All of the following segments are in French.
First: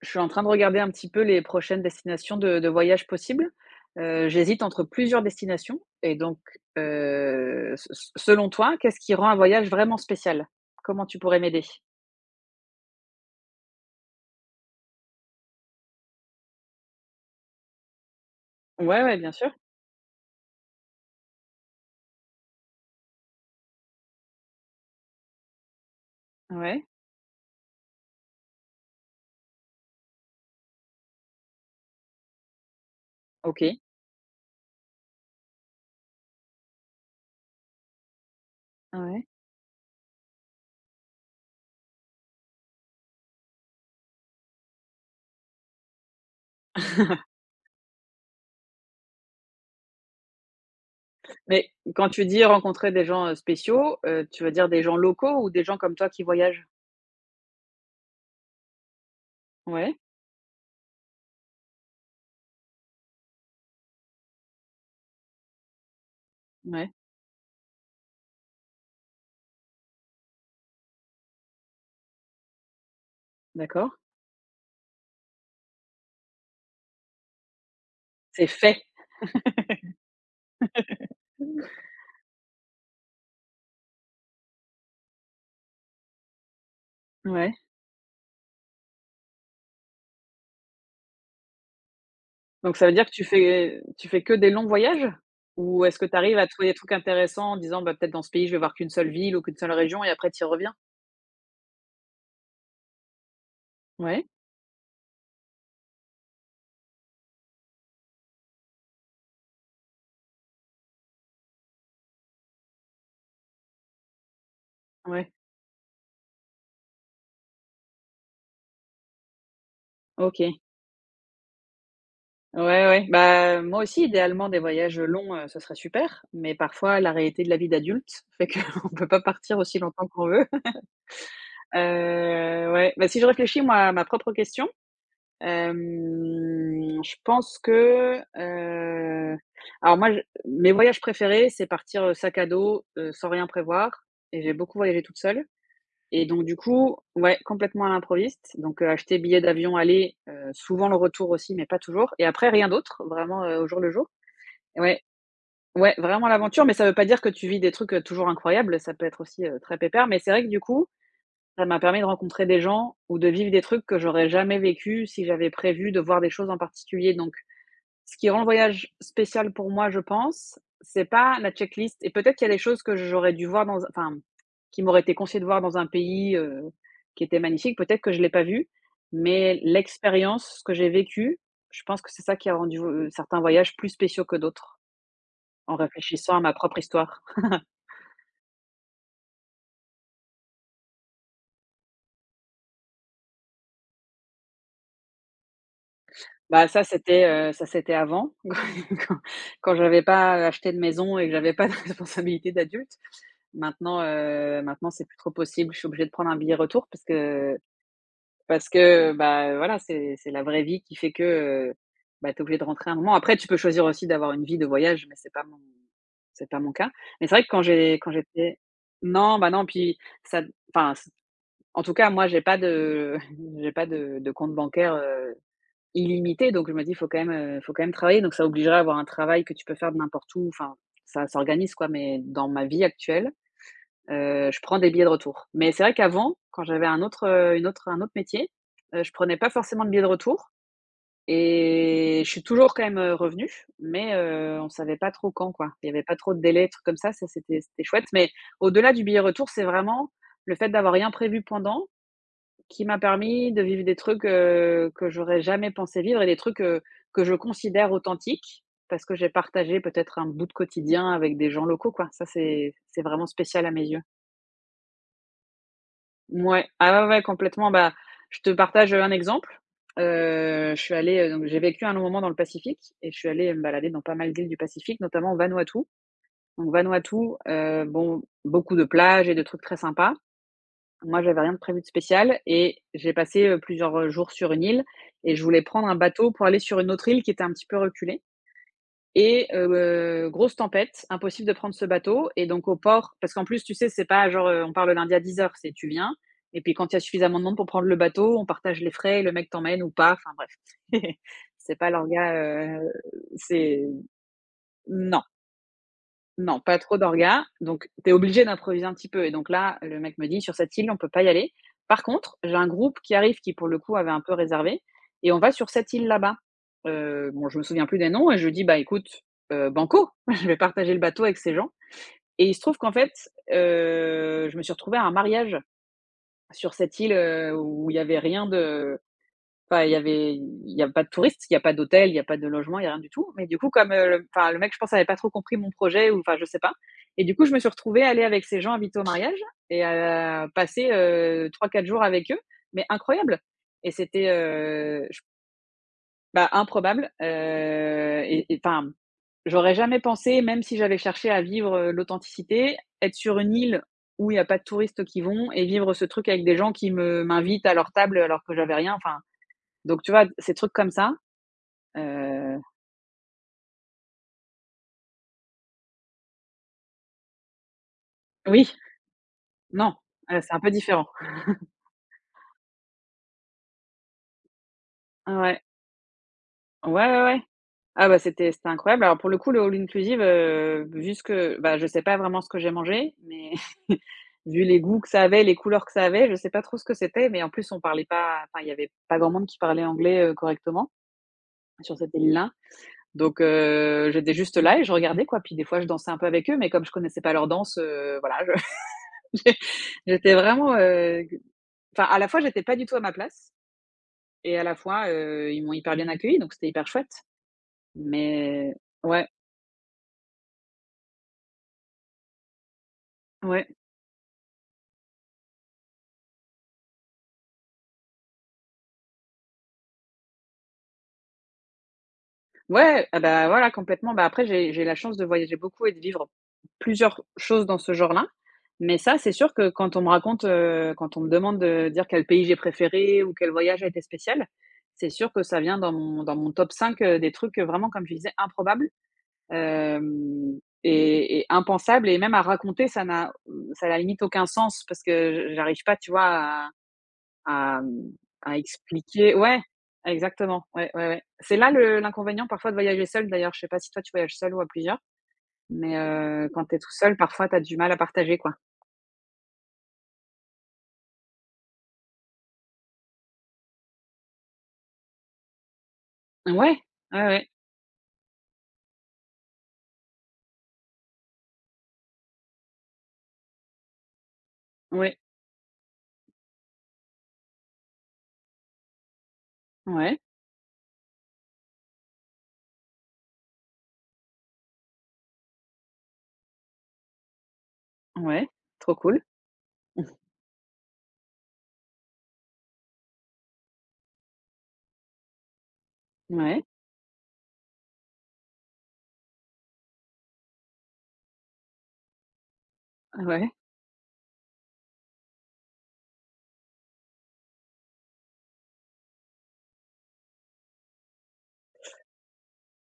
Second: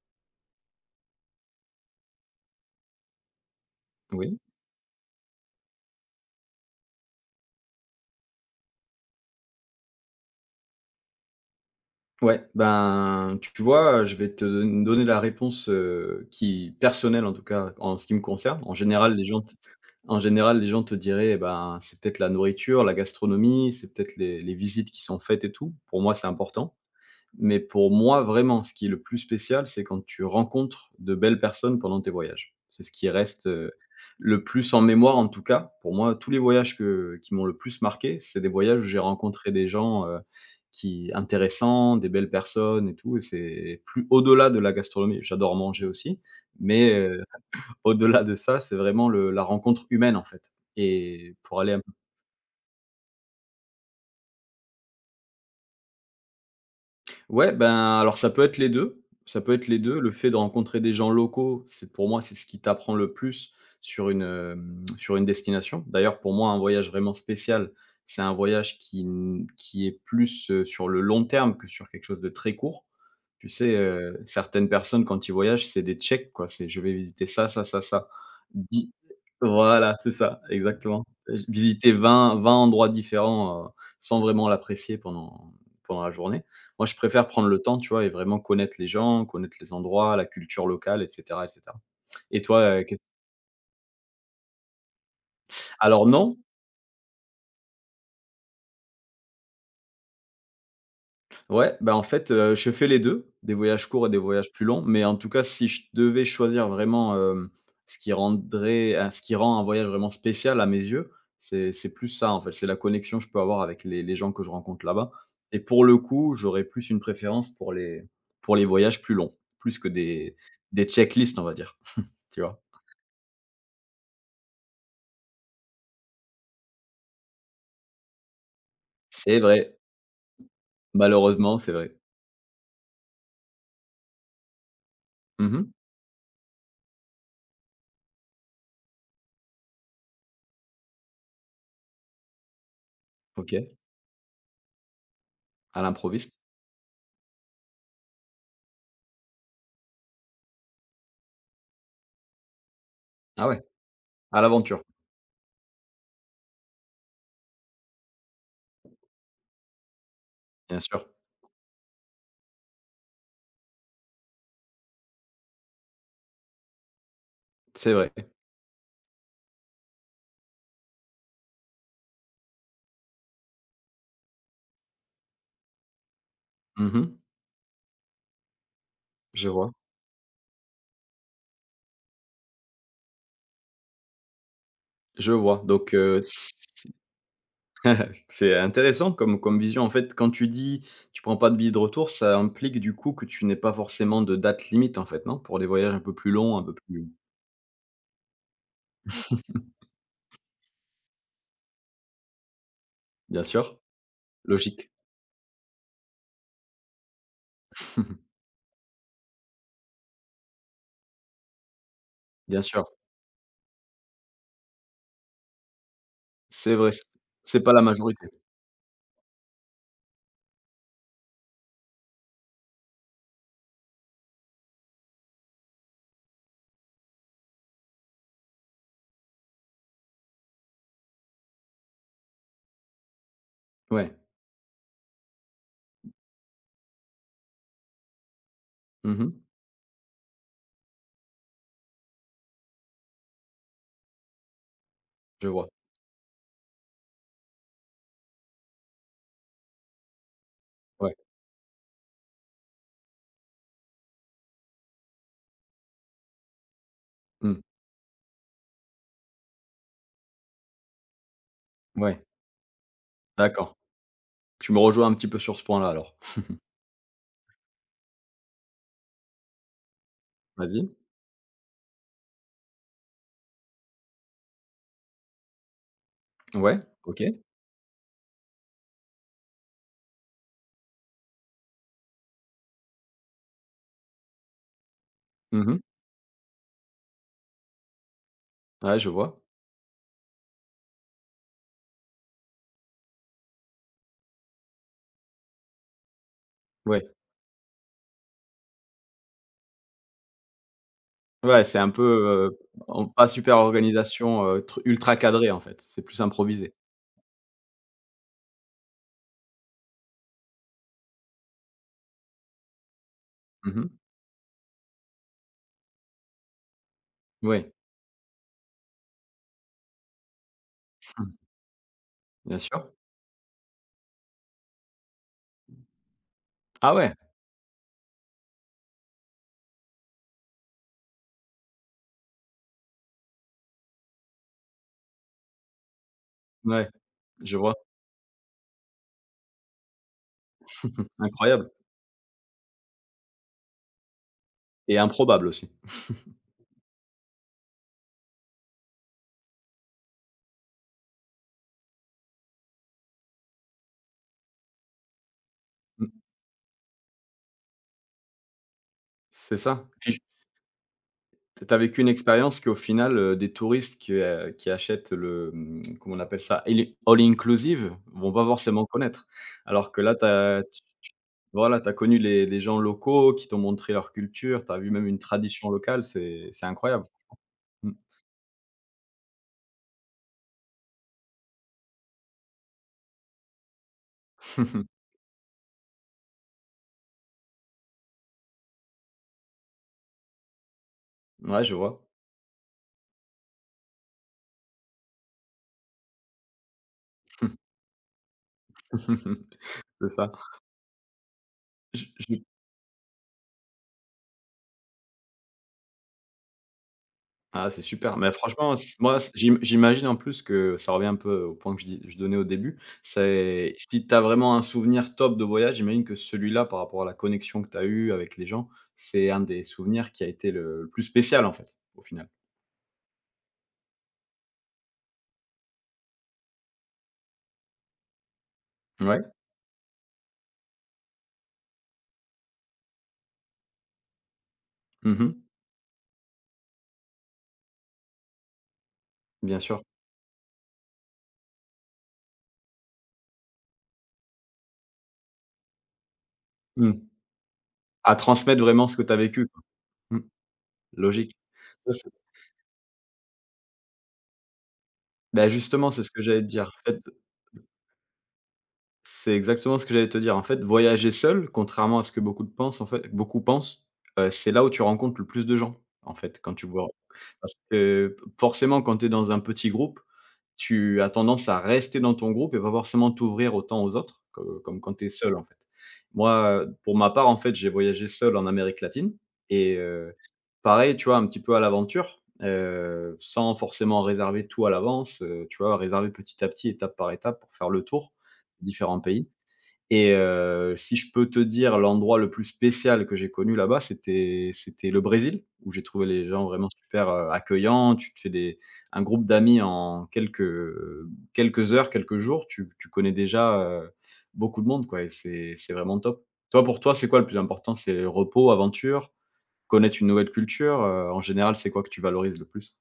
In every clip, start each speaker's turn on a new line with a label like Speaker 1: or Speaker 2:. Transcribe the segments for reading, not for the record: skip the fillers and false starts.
Speaker 1: Je suis en train de regarder un petit peu les prochaines destinations de voyage possibles.
Speaker 2: Oui,
Speaker 1: J'hésite entre plusieurs destinations et donc, se se selon toi, qu'est-ce qui rend un voyage vraiment spécial? Comment tu pourrais m'aider?
Speaker 2: ouais, ben, tu vois, je vais te donner la réponse, qui personnelle en tout cas, en ce qui me concerne. En
Speaker 1: Ouais,
Speaker 2: général,
Speaker 1: ouais,
Speaker 2: les
Speaker 1: bien
Speaker 2: gens
Speaker 1: sûr.
Speaker 2: t en général, les gens te diraient, eh ben, c'est peut-être la nourriture, la gastronomie, c'est peut-être les visites qui sont faites et tout. Pour moi, c'est important.
Speaker 1: Ouais,
Speaker 2: Mais pour moi, vraiment, ce qui est le plus spécial, c'est quand tu rencontres de belles personnes pendant tes voyages. C'est ce qui reste,
Speaker 1: OK.
Speaker 2: le plus en mémoire, en tout cas. Pour moi, tous les voyages que qui m'ont le plus marqué, c'est des voyages où j'ai
Speaker 1: Ouais.
Speaker 2: rencontré des gens, qui intéressants, des belles personnes et tout et c'est plus au-delà de la gastronomie. J'adore manger aussi, mais au-delà de ça, c'est vraiment le la rencontre humaine, en fait. Et pour
Speaker 1: Mais
Speaker 2: aller un
Speaker 1: quand tu dis rencontrer des gens spéciaux, tu veux dire des gens locaux ou des gens comme toi qui voyagent?
Speaker 2: Ouais, ben, alors ça peut être les 2. Ça peut être les
Speaker 1: Ouais,
Speaker 2: 2. Le fait de rencontrer des gens locaux, c'est pour moi, c'est ce qui t'apprend le plus sur une destination. D'ailleurs, pour moi, un voyage
Speaker 1: ouais,
Speaker 2: vraiment spécial, c'est un voyage qui est plus, sur le long terme que sur quelque chose de très court. Tu sais,
Speaker 1: d'accord.
Speaker 2: certaines personnes quand ils voyagent, c'est des checks quoi, c'est: «Je vais visiter ça, ça, ça, ça».
Speaker 1: C'est fait.
Speaker 2: Di Voilà, c'est ça, exactement. Visiter vingt endroits différents, sans vraiment l'apprécier pendant la journée. Moi, je préfère prendre
Speaker 1: Ouais.
Speaker 2: le temps, tu vois? Et vraiment connaître les gens, connaître les endroits, la culture locale et cetera et cetera. Et
Speaker 1: Donc
Speaker 2: toi,
Speaker 1: ça veut
Speaker 2: qu'est-ce
Speaker 1: dire que tu fais que des longs voyages? Ou est-ce que
Speaker 2: alors
Speaker 1: tu
Speaker 2: non,
Speaker 1: arrives à trouver des trucs intéressants en disant: «Bah, peut-être dans ce pays, je vais voir qu'une seule ville ou qu'une seule région» et après tu y reviens?
Speaker 2: ouais, bah, en fait, je fais les 2, des voyages courts et des
Speaker 1: Ouais,
Speaker 2: voyages plus longs, mais en tout cas, si je devais choisir vraiment, ce qui rend un voyage vraiment spécial à mes yeux, c'est plus ça, en fait. C'est la connexion que je peux avoir avec les gens que je rencontre là-bas
Speaker 1: ouais,
Speaker 2: et pour le coup, j'aurais plus une préférence pour les voyages plus longs, plus que des
Speaker 1: OK.
Speaker 2: des checklists, on va dire, tu vois?
Speaker 1: Ouais, ouais. Bah, moi aussi, idéalement, des voyages longs, ce serait super, mais parfois la réalité de la vie d'adulte fait qu'on ne peut pas
Speaker 2: C'est
Speaker 1: partir
Speaker 2: vrai.
Speaker 1: aussi longtemps qu'on veut.
Speaker 2: Malheureusement, c'est vrai.
Speaker 1: Ouais, bah, si je réfléchis moi à ma propre question.
Speaker 2: Mmh mh.
Speaker 1: Je pense que, heu, alors moi, je mes voyages préférés, c'est partir, sac à dos, sans rien
Speaker 2: OK.
Speaker 1: prévoir, et j'ai beaucoup voyagé toute seule.
Speaker 2: À
Speaker 1: Et
Speaker 2: l'improviste.
Speaker 1: donc du coup, ouais, complètement à l'improviste, donc acheter billet d'avion aller, souvent le retour aussi, mais pas toujours, et après rien d'autre, vraiment,
Speaker 2: Ah ouais,
Speaker 1: au jour le jour.
Speaker 2: à l'aventure,
Speaker 1: Ouais, ouais, vraiment l'aventure, mais ça veut pas dire que tu vis des trucs toujours incroyables, ça peut être aussi très pépère, mais c'est vrai que du
Speaker 2: bien
Speaker 1: coup,
Speaker 2: sûr.
Speaker 1: ça m'a permis de rencontrer des gens ou de vivre des trucs que j'aurais jamais vécu si j'avais prévu de voir des choses en particulier. Donc
Speaker 2: C'est vrai.
Speaker 1: ce qui rend le voyage spécial pour moi, je pense, c'est pas la checklist, et peut-être qu'il y a des choses que j'aurais dû voir dans enfin, qui m'auraient été conseillées de voir dans un pays
Speaker 2: Mmh mh.
Speaker 1: qui était magnifique, peut-être que je l'ai pas vu,
Speaker 2: Je
Speaker 1: mais
Speaker 2: vois,
Speaker 1: l'expérience, ce que j'ai vécu, je pense que c'est ça qui a rendu certains voyages plus spéciaux que d'autres,
Speaker 2: je vois.
Speaker 1: en
Speaker 2: Donc,
Speaker 1: réfléchissant à ma propre histoire.
Speaker 2: c'est intéressant comme vision. En fait, quand tu dis: «Tu prends pas de billets de retour», ça implique du coup que tu n'aies pas forcément de date limite en fait, non? Pour les voyages un peu plus longs, un
Speaker 1: Bah,
Speaker 2: peu
Speaker 1: ça,
Speaker 2: plus.
Speaker 1: c'était ça, c'était avant, quand quand j'avais pas acheté de maison et que j'avais pas de responsabilité d'adulte.
Speaker 2: Bien sûr,
Speaker 1: Maintenant,
Speaker 2: logique.
Speaker 1: c'est plus trop possible. Je suis obligée de prendre un billet retour parce que voilà, c'est la vraie vie qui fait que, heu, bah, tu es obligée
Speaker 2: Bien
Speaker 1: de
Speaker 2: sûr,
Speaker 1: rentrer à un moment. Après, tu peux choisir aussi d'avoir une vie de voyage, mais c'est pas mon
Speaker 2: c'est
Speaker 1: cas.
Speaker 2: vrai, c
Speaker 1: Mais c'est vrai que
Speaker 2: c'est pas la
Speaker 1: quand
Speaker 2: majorité.
Speaker 1: j'étais non, bah, non, puis ça enfin, en tout cas, moi, j'ai pas de j'ai pas de compte bancaire, illimité, donc je me dis: «Faut quand même, travailler», donc ça obligerait à avoir un travail que tu peux faire de n'importe où, enfin, ça s'organise quoi, mais dans ma vie actuelle,
Speaker 2: Ouais.
Speaker 1: je prends des billets de retour. Mais c'est vrai qu'avant, quand j'avais un autre métier, je
Speaker 2: Mmh mh.
Speaker 1: prenais pas forcément de billets de retour, et je suis toujours quand même revenue, mais on savait pas trop
Speaker 2: Je
Speaker 1: quand,
Speaker 2: vois.
Speaker 1: quoi. Il y avait pas trop de délais, trucs comme ça, c'était chouette, mais au-delà du billet retour, c'est vraiment le fait d'avoir rien
Speaker 2: Ouais.
Speaker 1: prévu pendant qui m'a permis de vivre des trucs que j'aurais jamais pensé vivre, et des trucs que je
Speaker 2: Mmh.
Speaker 1: considère authentiques parce que j'ai partagé peut-être un bout de quotidien avec des gens locaux, quoi.
Speaker 2: Ouais.
Speaker 1: Ça, c'est vraiment spécial à
Speaker 2: D'accord.
Speaker 1: mes yeux.
Speaker 2: Tu me rejoins un petit peu sur ce point-là alors.
Speaker 1: Ouais. Ah ouais, ouais, complètement. Bah, je te partage un exemple. Je
Speaker 2: Vas-y.
Speaker 1: suis allée, donc j'ai vécu un long moment dans le Pacifique et je suis allée me balader dans pas mal d'îles du Pacifique, notamment Vanuatu. Donc
Speaker 2: Ouais,
Speaker 1: Vanuatu,
Speaker 2: OK.
Speaker 1: bon, beaucoup de plages et de trucs très sympas. Moi, j'avais rien de prévu de spécial et j'ai passé, plusieurs jours sur une île, et je voulais
Speaker 2: Mmh.
Speaker 1: prendre un bateau pour aller sur une autre île qui était un petit peu reculée
Speaker 2: Ouais, je vois.
Speaker 1: et grosse tempête, impossible de prendre ce bateau. Et donc au port, parce qu'en plus, tu sais, c'est pas genre, on part le lundi à 10 heures, c'est tu viens et puis quand il y a
Speaker 2: Ouais.
Speaker 1: suffisamment de monde pour prendre le bateau, on partage les frais, le mec t'emmène ou pas, enfin bref.
Speaker 2: Ouais,
Speaker 1: C'est
Speaker 2: c'est
Speaker 1: pas
Speaker 2: un peu,
Speaker 1: l'orga,
Speaker 2: heu, en pas super
Speaker 1: c'est
Speaker 2: organisation, tr ultra
Speaker 1: non.
Speaker 2: cadrée, en fait. C'est plus
Speaker 1: Non,
Speaker 2: improvisé.
Speaker 1: pas trop d'orgas, donc tu es obligé d'improviser un petit peu. Et donc là, le mec me dit: «Sur cette île, on peut pas y aller. Par contre, j'ai un groupe qui arrive qui pour le
Speaker 2: Mmh.
Speaker 1: coup avait un peu réservé, et on va sur cette île là-bas». Bon, je me
Speaker 2: Oui.
Speaker 1: souviens plus des noms, et je lui dis: «Bah écoute, banco, je vais partager le bateau
Speaker 2: Mmh,
Speaker 1: avec ces gens», et il
Speaker 2: bien
Speaker 1: se trouve
Speaker 2: sûr.
Speaker 1: qu'en fait, je me suis retrouvée à un mariage sur
Speaker 2: Ah
Speaker 1: cette île,
Speaker 2: ouais?
Speaker 1: où il y avait rien de enfin, il y a pas de touristes, il y a pas d'hôtel, il y a pas de logement, il y a rien du tout. Mais du coup, comme, le enfin, le mec, je pense, avait pas trop compris mon projet, ou enfin, je sais pas.
Speaker 2: Ouais,
Speaker 1: Et du coup, je
Speaker 2: je
Speaker 1: me suis
Speaker 2: vois.
Speaker 1: retrouvée à aller avec ces gens invités au mariage et à passer,
Speaker 2: Incroyable
Speaker 1: 3-4 jours avec eux, mais incroyable. Et c'était,
Speaker 2: et
Speaker 1: j
Speaker 2: improbable aussi.
Speaker 1: bah, improbable, et enfin, j'aurais jamais pensé, même si j'avais cherché à vivre, l'authenticité, être sur une île où il y a pas de touristes qui vont, et vivre ce
Speaker 2: Mmh.
Speaker 1: truc avec des gens qui me m'invitent à leur table alors que j'avais rien, enfin.
Speaker 2: C'est ça.
Speaker 1: Donc tu
Speaker 2: Puis
Speaker 1: vois, ces trucs comme ça,
Speaker 2: tu as vécu une
Speaker 1: heu
Speaker 2: expérience qu'au final, des touristes qui achètent le, comment on appelle ça? All inclusive vont pas
Speaker 1: oui,
Speaker 2: forcément connaître. Alors
Speaker 1: non,
Speaker 2: que là,
Speaker 1: c'est un
Speaker 2: t'as.
Speaker 1: peu différent.
Speaker 2: Voilà, tu as connu les gens locaux qui t'ont montré leur culture, tu as vu même une
Speaker 1: Ouais.
Speaker 2: tradition locale, c'est incroyable.
Speaker 1: Ouais, ouais, ouais.
Speaker 2: Mmh.
Speaker 1: Ah bah, c'était incroyable. Alors pour le coup, le all inclusive, vu ce que bah, je sais pas vraiment ce que j'ai mangé, mais vu les goûts que ça avait, les couleurs que ça avait, je sais pas trop ce que c'était, mais en plus on parlait pas, enfin il y avait pas grand monde qui parlait anglais, correctement
Speaker 2: Ouais, je
Speaker 1: sur
Speaker 2: vois.
Speaker 1: cette île-là. Donc j'étais juste là et je regardais quoi, puis des fois je dansais un peu avec eux, mais comme je connaissais pas leur danse, voilà, je j'é
Speaker 2: C'est ça.
Speaker 1: j'étais vraiment,
Speaker 2: Je
Speaker 1: enfin à la
Speaker 2: je
Speaker 1: fois j'étais pas du tout à ma place, et à la fois, ils m'ont hyper bien accueillie, donc c'était hyper chouette.
Speaker 2: c'est super, mais
Speaker 1: Mais
Speaker 2: franchement, c moi,
Speaker 1: ouais,
Speaker 2: c j'im j'imagine en plus que ça revient un peu au point que je donnais au début,
Speaker 1: ouais.
Speaker 2: c'est si tu as vraiment un souvenir top de voyage, j'imagine que celui-là, par rapport à la connexion que tu as eue avec les gens, c'est un des souvenirs qui a été le plus spécial, en fait, au final.
Speaker 1: Ouais, ah bah, voilà, complètement. Bah, après j'ai la chance de voyager beaucoup et de vivre plusieurs choses dans ce genre-là. Mais ça,
Speaker 2: Ouais.
Speaker 1: c'est sûr que quand on me demande de dire quel pays j'ai préféré ou quel voyage a été spécial, c'est sûr
Speaker 2: Mmh.
Speaker 1: que ça vient dans mon top cinq, des trucs, vraiment comme je disais, improbables,
Speaker 2: Bien sûr.
Speaker 1: hem et impensables, et même à raconter, ça n'a limite aucun sens parce que je j'arrive pas, tu vois,
Speaker 2: Mmh.
Speaker 1: à mmh,
Speaker 2: À
Speaker 1: à
Speaker 2: transmettre vraiment ce que tu as
Speaker 1: expliquer,
Speaker 2: vécu,
Speaker 1: ouais,
Speaker 2: quoi. Mmh.
Speaker 1: exactement, ouais, ouais, ouais.
Speaker 2: Logique.
Speaker 1: C'est là
Speaker 2: Ça
Speaker 1: le
Speaker 2: c'est
Speaker 1: l'inconvénient parfois de voyager seul, d'ailleurs, je sais pas si toi tu voyages seul ou à plusieurs,
Speaker 2: bah, justement,
Speaker 1: mais
Speaker 2: c'est ce que j'allais te
Speaker 1: quand
Speaker 2: dire.
Speaker 1: tu es tout
Speaker 2: En fait,
Speaker 1: seul, parfois tu as du mal à partager, quoi.
Speaker 2: c'est exactement ce que j'allais te dire. En fait, voyager seul, contrairement à ce que beaucoup de pensent, en fait beaucoup pensent, c'est là où tu rencontres le plus de gens, en fait,
Speaker 1: Ouais,
Speaker 2: quand tu
Speaker 1: ouais,
Speaker 2: vois
Speaker 1: ouais,
Speaker 2: parce que, forcément, quand tu es dans un petit groupe tu as tendance à rester dans ton groupe et pas forcément t'ouvrir autant aux autres, que comme quand tu es
Speaker 1: ouais,
Speaker 2: seul, en fait. Moi, pour ma part, en fait, j'ai voyagé seul en Amérique latine et
Speaker 1: ouais,
Speaker 2: pareil, tu vois, un petit peu à l'aventure, sans forcément réserver tout à l'avance, tu vois, réserver petit à petit, étape par étape pour faire le tour,
Speaker 1: ouais,
Speaker 2: des
Speaker 1: trop
Speaker 2: différents
Speaker 1: cool.
Speaker 2: pays.
Speaker 1: Ouais,
Speaker 2: Et si je peux te dire l'endroit le plus spécial que j'ai connu là-bas, c'était le Brésil, où j'ai trouvé les gens
Speaker 1: ouais.
Speaker 2: vraiment super, accueillants. Tu te fais des un groupe d'amis en quelques heures, quelques jours, tu connais
Speaker 1: Ouais.
Speaker 2: déjà, beaucoup de monde quoi et c'est vraiment top. Toi, pour toi, c'est quoi le plus important? C'est repos, aventure, connaître une nouvelle culture, en général, c'est quoi que tu valorises le plus?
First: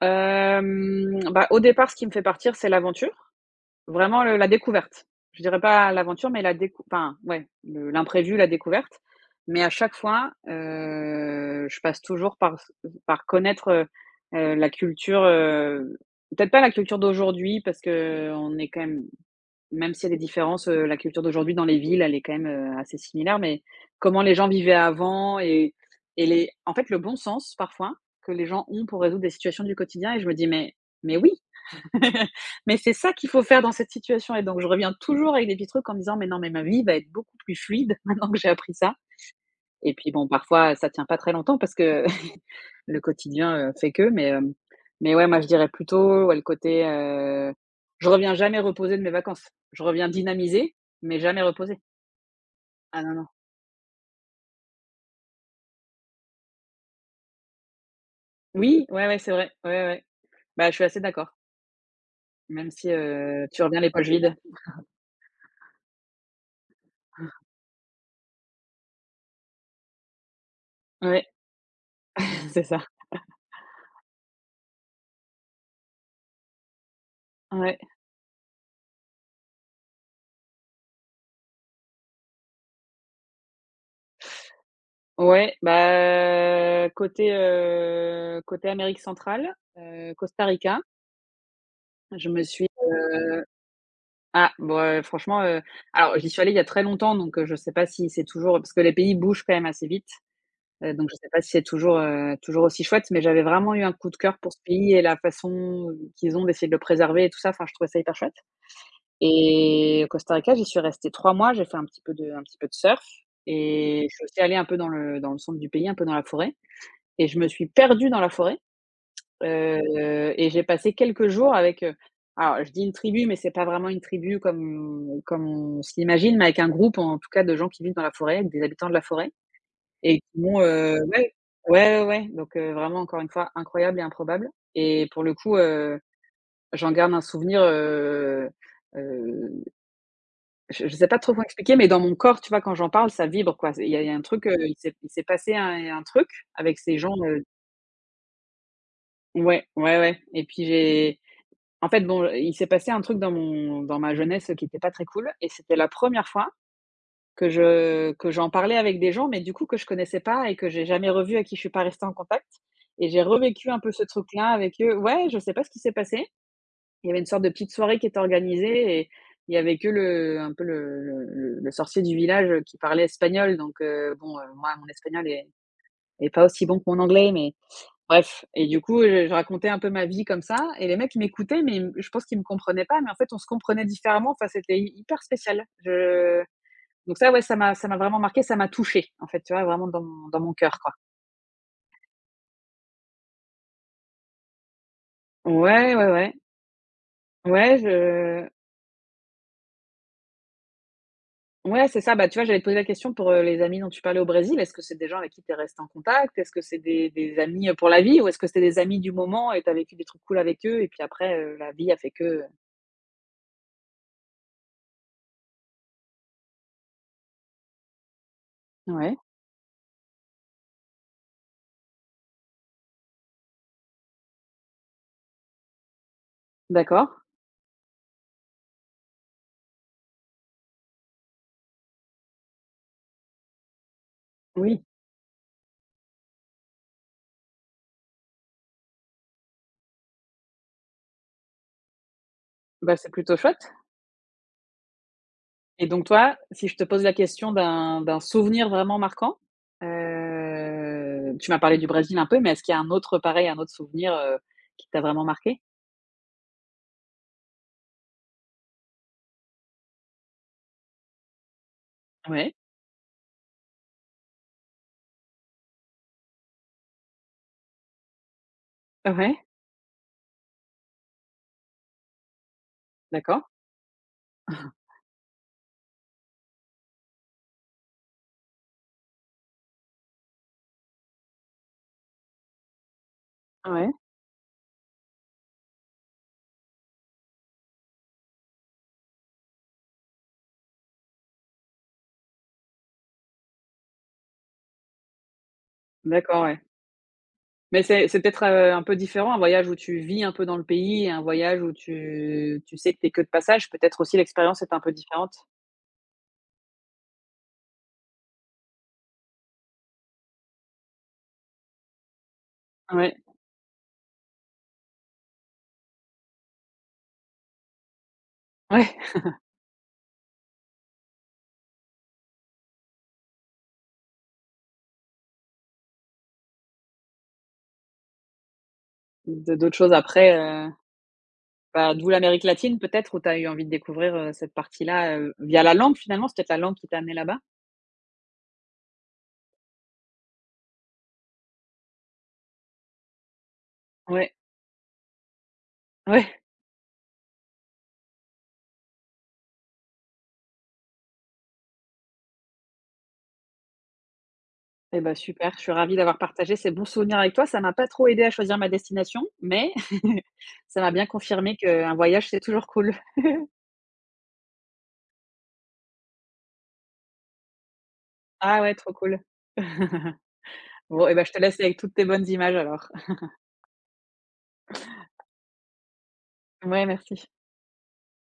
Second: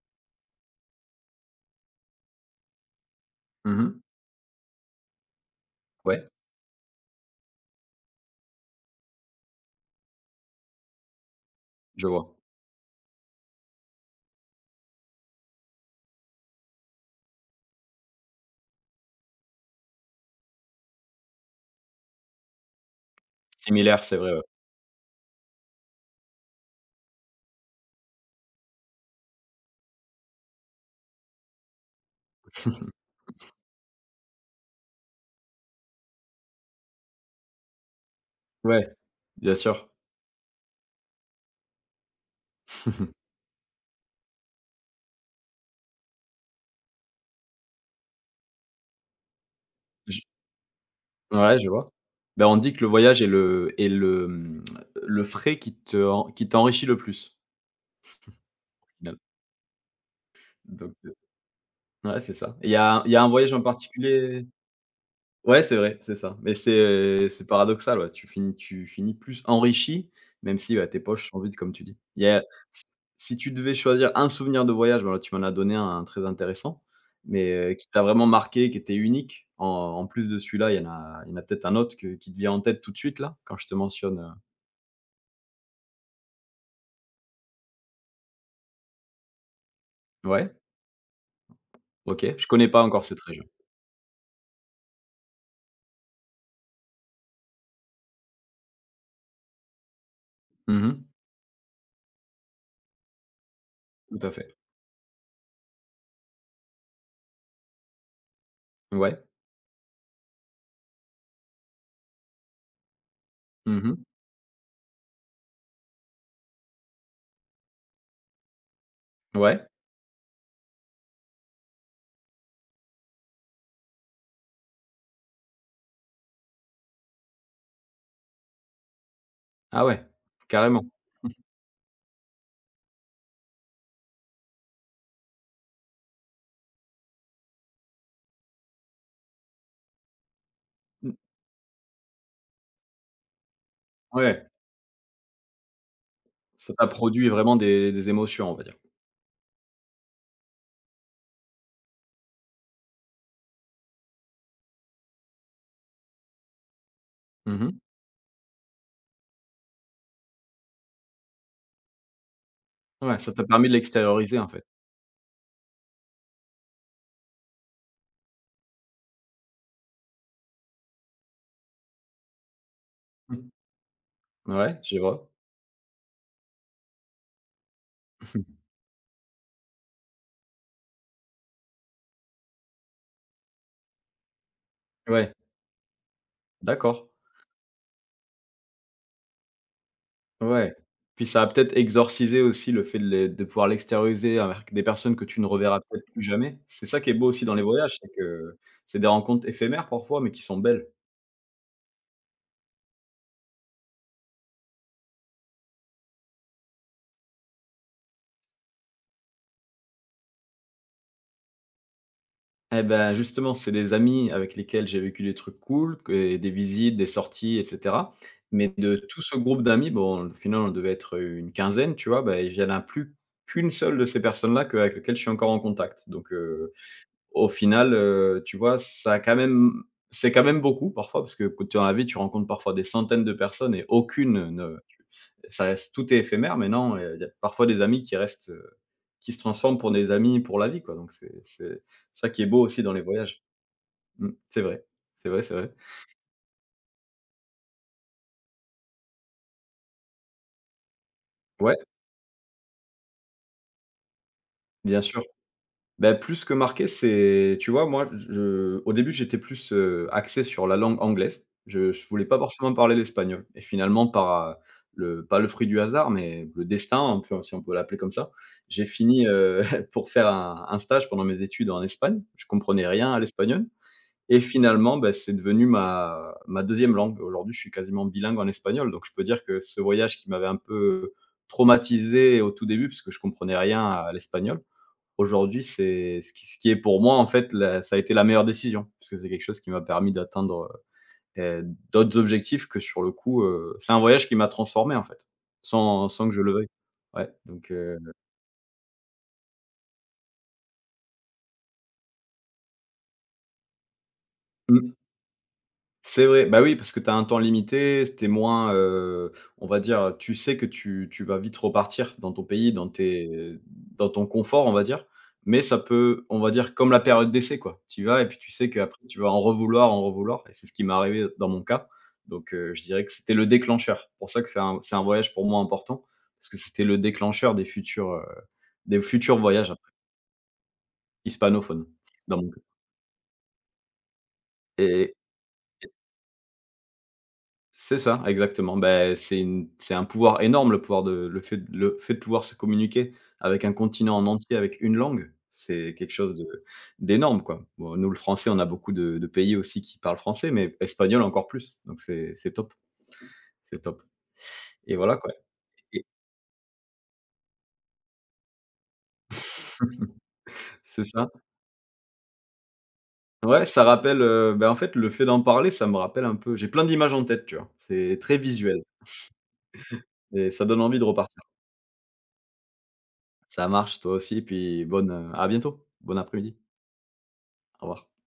Speaker 1: Bah, au départ, ce qui me fait partir, c'est l'aventure.
Speaker 2: Mmh.
Speaker 1: Vraiment le la découverte. Je dirais pas
Speaker 2: Ouais,
Speaker 1: l'aventure, mais la décou enfin, ouais, le l'imprévu, la découverte. Mais à chaque fois, je passe
Speaker 2: je vois.
Speaker 1: toujours par s par connaître, la culture, peut-être pas la culture d'aujourd'hui parce qu'on est quand même, même s'il y a des différences, la culture d'aujourd'hui dans les villes, elle est quand même, assez similaire, mais
Speaker 2: Similaire, c'est
Speaker 1: comment
Speaker 2: vrai,
Speaker 1: les
Speaker 2: ouais.
Speaker 1: gens vivaient avant, et les en fait, le bon sens parfois que les gens ont pour résoudre des situations du quotidien, et je me dis: «Mais oui! mais c'est ça qu'il faut faire dans cette situation», et donc je reviens toujours avec des petits trucs en me disant: «Mais non, mais ma vie va être beaucoup plus fluide maintenant que j'ai appris ça»,
Speaker 2: Ouais, bien sûr.
Speaker 1: et puis bon, parfois, ça tient pas très longtemps parce que le quotidien, fait que. Mais ouais, moi, je dirais plutôt, ouais, le côté, je reviens jamais reposer de mes vacances. Je reviens
Speaker 2: J
Speaker 1: dynamisée, mais jamais
Speaker 2: Ouais, je
Speaker 1: reposer.
Speaker 2: vois. Ben on dit que le
Speaker 1: Ah non,
Speaker 2: voyage
Speaker 1: non.
Speaker 2: est le frais qui te ren qui t'enrichit le plus,
Speaker 1: Oui,
Speaker 2: au
Speaker 1: ouais, ouais,
Speaker 2: final.
Speaker 1: c'est vrai. Ouais, ouais, Ouais. Bah, je suis
Speaker 2: Donc,
Speaker 1: assez d'accord,
Speaker 2: ouais, c'est ça. Il
Speaker 1: même
Speaker 2: y
Speaker 1: si,
Speaker 2: a il y a un voyage en
Speaker 1: tu reviens les poches vides.
Speaker 2: particulier ouais, c'est vrai, c'est ça. Mais c'est paradoxal, ouais, tu finis plus enrichi, même si, bah, tes
Speaker 1: Ouais,
Speaker 2: poches sont vides, comme tu dis. Il y a
Speaker 1: c'est ça.
Speaker 2: si si tu devais choisir un souvenir de voyage, bon, là, tu m'en as donné un très intéressant, mais
Speaker 1: Ouais.
Speaker 2: qui t'a vraiment marqué, qui était unique, en plus de celui-là, il y en a peut-être un autre que qui te vient en tête tout de suite, là, quand je te mentionne,
Speaker 1: Ouais, bah, côté, côté Amérique centrale, Costa
Speaker 2: ouais?
Speaker 1: Rica,
Speaker 2: OK,
Speaker 1: je me
Speaker 2: je
Speaker 1: suis,
Speaker 2: connais pas encore cette
Speaker 1: heu
Speaker 2: région.
Speaker 1: ah, bon, franchement, alors j'y suis allée il y a très longtemps donc je sais pas si c'est toujours parce que les pays bougent quand même assez vite,
Speaker 2: Mmh.
Speaker 1: donc je sais pas si c'est toujours, toujours aussi chouette, mais j'avais vraiment eu un coup de
Speaker 2: Tout à
Speaker 1: cœur pour
Speaker 2: fait.
Speaker 1: ce pays et la façon qu'ils ont d'essayer de le préserver et tout ça, enfin je trouvais ça hyper chouette
Speaker 2: Ouais.
Speaker 1: et au Costa Rica, j'y suis restée 3 mois, j'ai fait un petit peu de surf
Speaker 2: Mmh.
Speaker 1: et je suis aussi allée un peu dans le centre du pays, un peu dans la forêt et je me suis perdue dans la forêt,
Speaker 2: Ouais.
Speaker 1: et j'ai passé quelques jours avec, alors je dis une tribu, mais c'est pas vraiment une tribu comme on se l'imagine, mais avec un groupe, en tout cas, de gens qui vivent dans la forêt, avec des habitants de la forêt
Speaker 2: Ah ouais,
Speaker 1: et qui m'ont,
Speaker 2: carrément.
Speaker 1: heu Ouais, ouais, ouais, ouais, donc vraiment, encore une fois, incroyable et improbable et pour le coup, j'en garde un souvenir, heu, je sais
Speaker 2: Mmh,
Speaker 1: pas trop comment expliquer, mais dans mon corps, tu vois, quand j'en parle, ça vibre, quoi. Il y a un truc,
Speaker 2: ouais,
Speaker 1: il s'est passé un truc
Speaker 2: ça
Speaker 1: avec
Speaker 2: t'a
Speaker 1: ces gens,
Speaker 2: produit vraiment des émotions, on va dire.
Speaker 1: ouais, ouais, ouais et puis j'ai En fait, bon, il s'est passé un truc dans mon dans ma jeunesse qui était pas très cool et c'était la première fois que
Speaker 2: Mmh.
Speaker 1: je que j'en parlais avec des gens, mais du coup que je connaissais pas et que j'ai jamais revu à qui je suis pas restée en contact et
Speaker 2: Ouais,
Speaker 1: j'ai
Speaker 2: ça t'a permis
Speaker 1: revécu
Speaker 2: de
Speaker 1: un peu ce
Speaker 2: l'extérioriser, en
Speaker 1: truc-là
Speaker 2: fait.
Speaker 1: avec eux. Ouais, je sais pas ce qui s'est passé. Il y avait une sorte de petite soirée qui était organisée et il y avait que le un peu le sorcier du village, qui parlait
Speaker 2: Mmh.
Speaker 1: espagnol donc bon, moi,
Speaker 2: Ouais,
Speaker 1: mon
Speaker 2: je
Speaker 1: espagnol
Speaker 2: vois.
Speaker 1: est pas aussi bon que mon anglais, mais bref. Et du coup, je racontais un peu ma vie comme ça et les mecs, ils m'écoutaient mais je pense qu'ils me comprenaient pas mais en fait, on se comprenait différemment. Enfin, c'était hy hyper
Speaker 2: Ouais,
Speaker 1: spécial. Je
Speaker 2: d'accord.
Speaker 1: donc ça, ouais, ça m'a vraiment marqué, ça m'a touchée, en fait, tu vois? Vraiment dans mon
Speaker 2: Ouais.
Speaker 1: cœur, quoi.
Speaker 2: Puis ça a peut-être exorcisé aussi le fait de pouvoir l'extérioriser avec des personnes que tu ne reverras
Speaker 1: Ouais, ouais,
Speaker 2: peut-être plus
Speaker 1: ouais.
Speaker 2: jamais. C'est ça qui est beau aussi dans les
Speaker 1: Ouais,
Speaker 2: voyages, c'est
Speaker 1: je
Speaker 2: que c'est des rencontres éphémères parfois, mais qui sont belles.
Speaker 1: ouais, c'est ça. Bah, tu vois, j'allais te poser la question pour, les amis dont tu parlais au Brésil. Est-ce que c'est des gens avec qui tu es restée en contact? Est-ce que c'est des amis, pour la vie ou est-ce que c'était des amis du moment et tu as vécu des trucs cool avec eux et puis après, la vie a fait que.
Speaker 2: Eh ben justement, c'est des amis avec lesquels j'ai vécu des trucs cool que et des visites, des sorties et cetera. Mais de
Speaker 1: Ouais,
Speaker 2: tout ce groupe d'amis, bon, au final, on devait être une quinzaine, tu vois? Bah, il n'y en a plus qu'une seule de ces personnes-là qu'avec lesquelles je suis encore en contact. Donc,
Speaker 1: d'accord.
Speaker 2: au final, tu vois, ça a quand même c'est quand même beaucoup parfois parce que quand tu es dans la vie, tu rencontres parfois des centaines de personnes et aucune ne
Speaker 1: Oui,
Speaker 2: tu ça reste tout est éphémère mais non, il y a parfois des amis qui restent, qui se transforment pour des amis pour la vie, quoi, donc c'est ça qui est beau aussi dans
Speaker 1: bah,
Speaker 2: les
Speaker 1: c'est plutôt
Speaker 2: voyages.
Speaker 1: chouette.
Speaker 2: Mmh, c'est vrai, c'est vrai, c'est vrai.
Speaker 1: Et donc toi, si je te pose la question d'un souvenir vraiment marquant, tu m'as
Speaker 2: Ouais,
Speaker 1: parlé du Brésil un peu, mais est-ce qu'il y a un autre pareil, un autre souvenir, qui t'a
Speaker 2: bien sûr.
Speaker 1: vraiment marqué?
Speaker 2: Bah, plus que marqué, c'est tu vois, moi, je au début, j'étais plus, axé sur la langue anglaise. Je voulais pas
Speaker 1: Ouais,
Speaker 2: forcément parler l'espagnol et finalement par, le pas le fruit du hasard, mais le destin, on peut si on peut l'appeler comme ça, j'ai fini,
Speaker 1: ouais,
Speaker 2: pour faire un stage pendant mes études en Espagne. Je comprenais rien à
Speaker 1: d'accord,
Speaker 2: l'espagnol et finalement, bah, c'est devenu ma deuxième langue. Aujourd'hui, je suis quasiment bilingue en espagnol, donc je peux dire que ce voyage qui m'avait un peu traumatisé au tout début, parce que je comprenais rien
Speaker 1: ouais,
Speaker 2: à l'espagnol. Aujourd'hui, c'est ce qui est pour moi, en fait, la ça a été la meilleure décision, parce que c'est quelque chose qui m'a permis d'atteindre, heu, d'autres objectifs que sur le coup, c'est un voyage qui m'a transformé, en fait, sans que je
Speaker 1: d'accord,
Speaker 2: le
Speaker 1: ouais.
Speaker 2: veuille. Ouais, donc,
Speaker 1: Mais c'est peut-être, un peu différent, un voyage où tu vis un peu dans le pays et un voyage où tu sais que tu es que de passage, peut-être aussi l'expérience est un peu
Speaker 2: mmh.
Speaker 1: différente?
Speaker 2: C'est vrai, bah, oui, parce que tu as un temps limité, s moins, on va dire, tu sais que tu vas vite repartir dans ton pays, dans
Speaker 1: Ouais,
Speaker 2: tes dans ton confort, on va dire, mais ça peut, on va dire, comme la période d'essai, quoi. Tu y vas et puis tu sais
Speaker 1: ouais,
Speaker 2: qu'après tu vas en revouloir et c'est ce qui m'est arrivé dans mon cas, donc je dirais que c'était le déclencheur. Pour ça que c'est un voyage pour moi important, parce que c'était le déclencheur des futurs
Speaker 1: de
Speaker 2: voyages
Speaker 1: d'autres
Speaker 2: après,
Speaker 1: choses après,
Speaker 2: hispanophones,
Speaker 1: bah, d'où
Speaker 2: dans
Speaker 1: l'Amérique
Speaker 2: mon cas.
Speaker 1: latine peut-être, où tu as eu envie de découvrir, cette partie-là, via la langue finalement, c'est peut-être la langue qui t'a amené là-bas?
Speaker 2: C'est ça, exactement. Ben c'est un pouvoir énorme le pouvoir de le fait de le fait de pouvoir se communiquer avec un continent en
Speaker 1: Ouais.
Speaker 2: entier, avec une langue, c'est quelque chose
Speaker 1: Ouais,
Speaker 2: de d'énorme, quoi. Bon, nous, le français, on a beaucoup de pays aussi qui parlent français, mais espagnol encore plus, donc c'est top, c'est top et
Speaker 1: et ben
Speaker 2: voilà, quoi
Speaker 1: super, je suis ravie
Speaker 2: et
Speaker 1: d'avoir partagé ces bons souvenirs avec toi. Ça m'a pas trop aidé à choisir ma destination, mais ça m'a bien
Speaker 2: c'est ça.
Speaker 1: confirmé qu'un voyage, c'est toujours cool.
Speaker 2: Ouais, ça rappelle, bah, en fait, le fait d'en parler, ça me rappelle un peu j'ai plein d'images en tête, tu vois? C'est très
Speaker 1: Ah ouais,
Speaker 2: visuel
Speaker 1: trop cool.
Speaker 2: et ça donne envie de
Speaker 1: Bon, et ben je te
Speaker 2: repartir.
Speaker 1: laisse avec toutes tes bonnes images alors.
Speaker 2: Ça marche, toi aussi, puis à bientôt. Bon après-midi.
Speaker 1: Ouais, merci.
Speaker 2: Au revoir.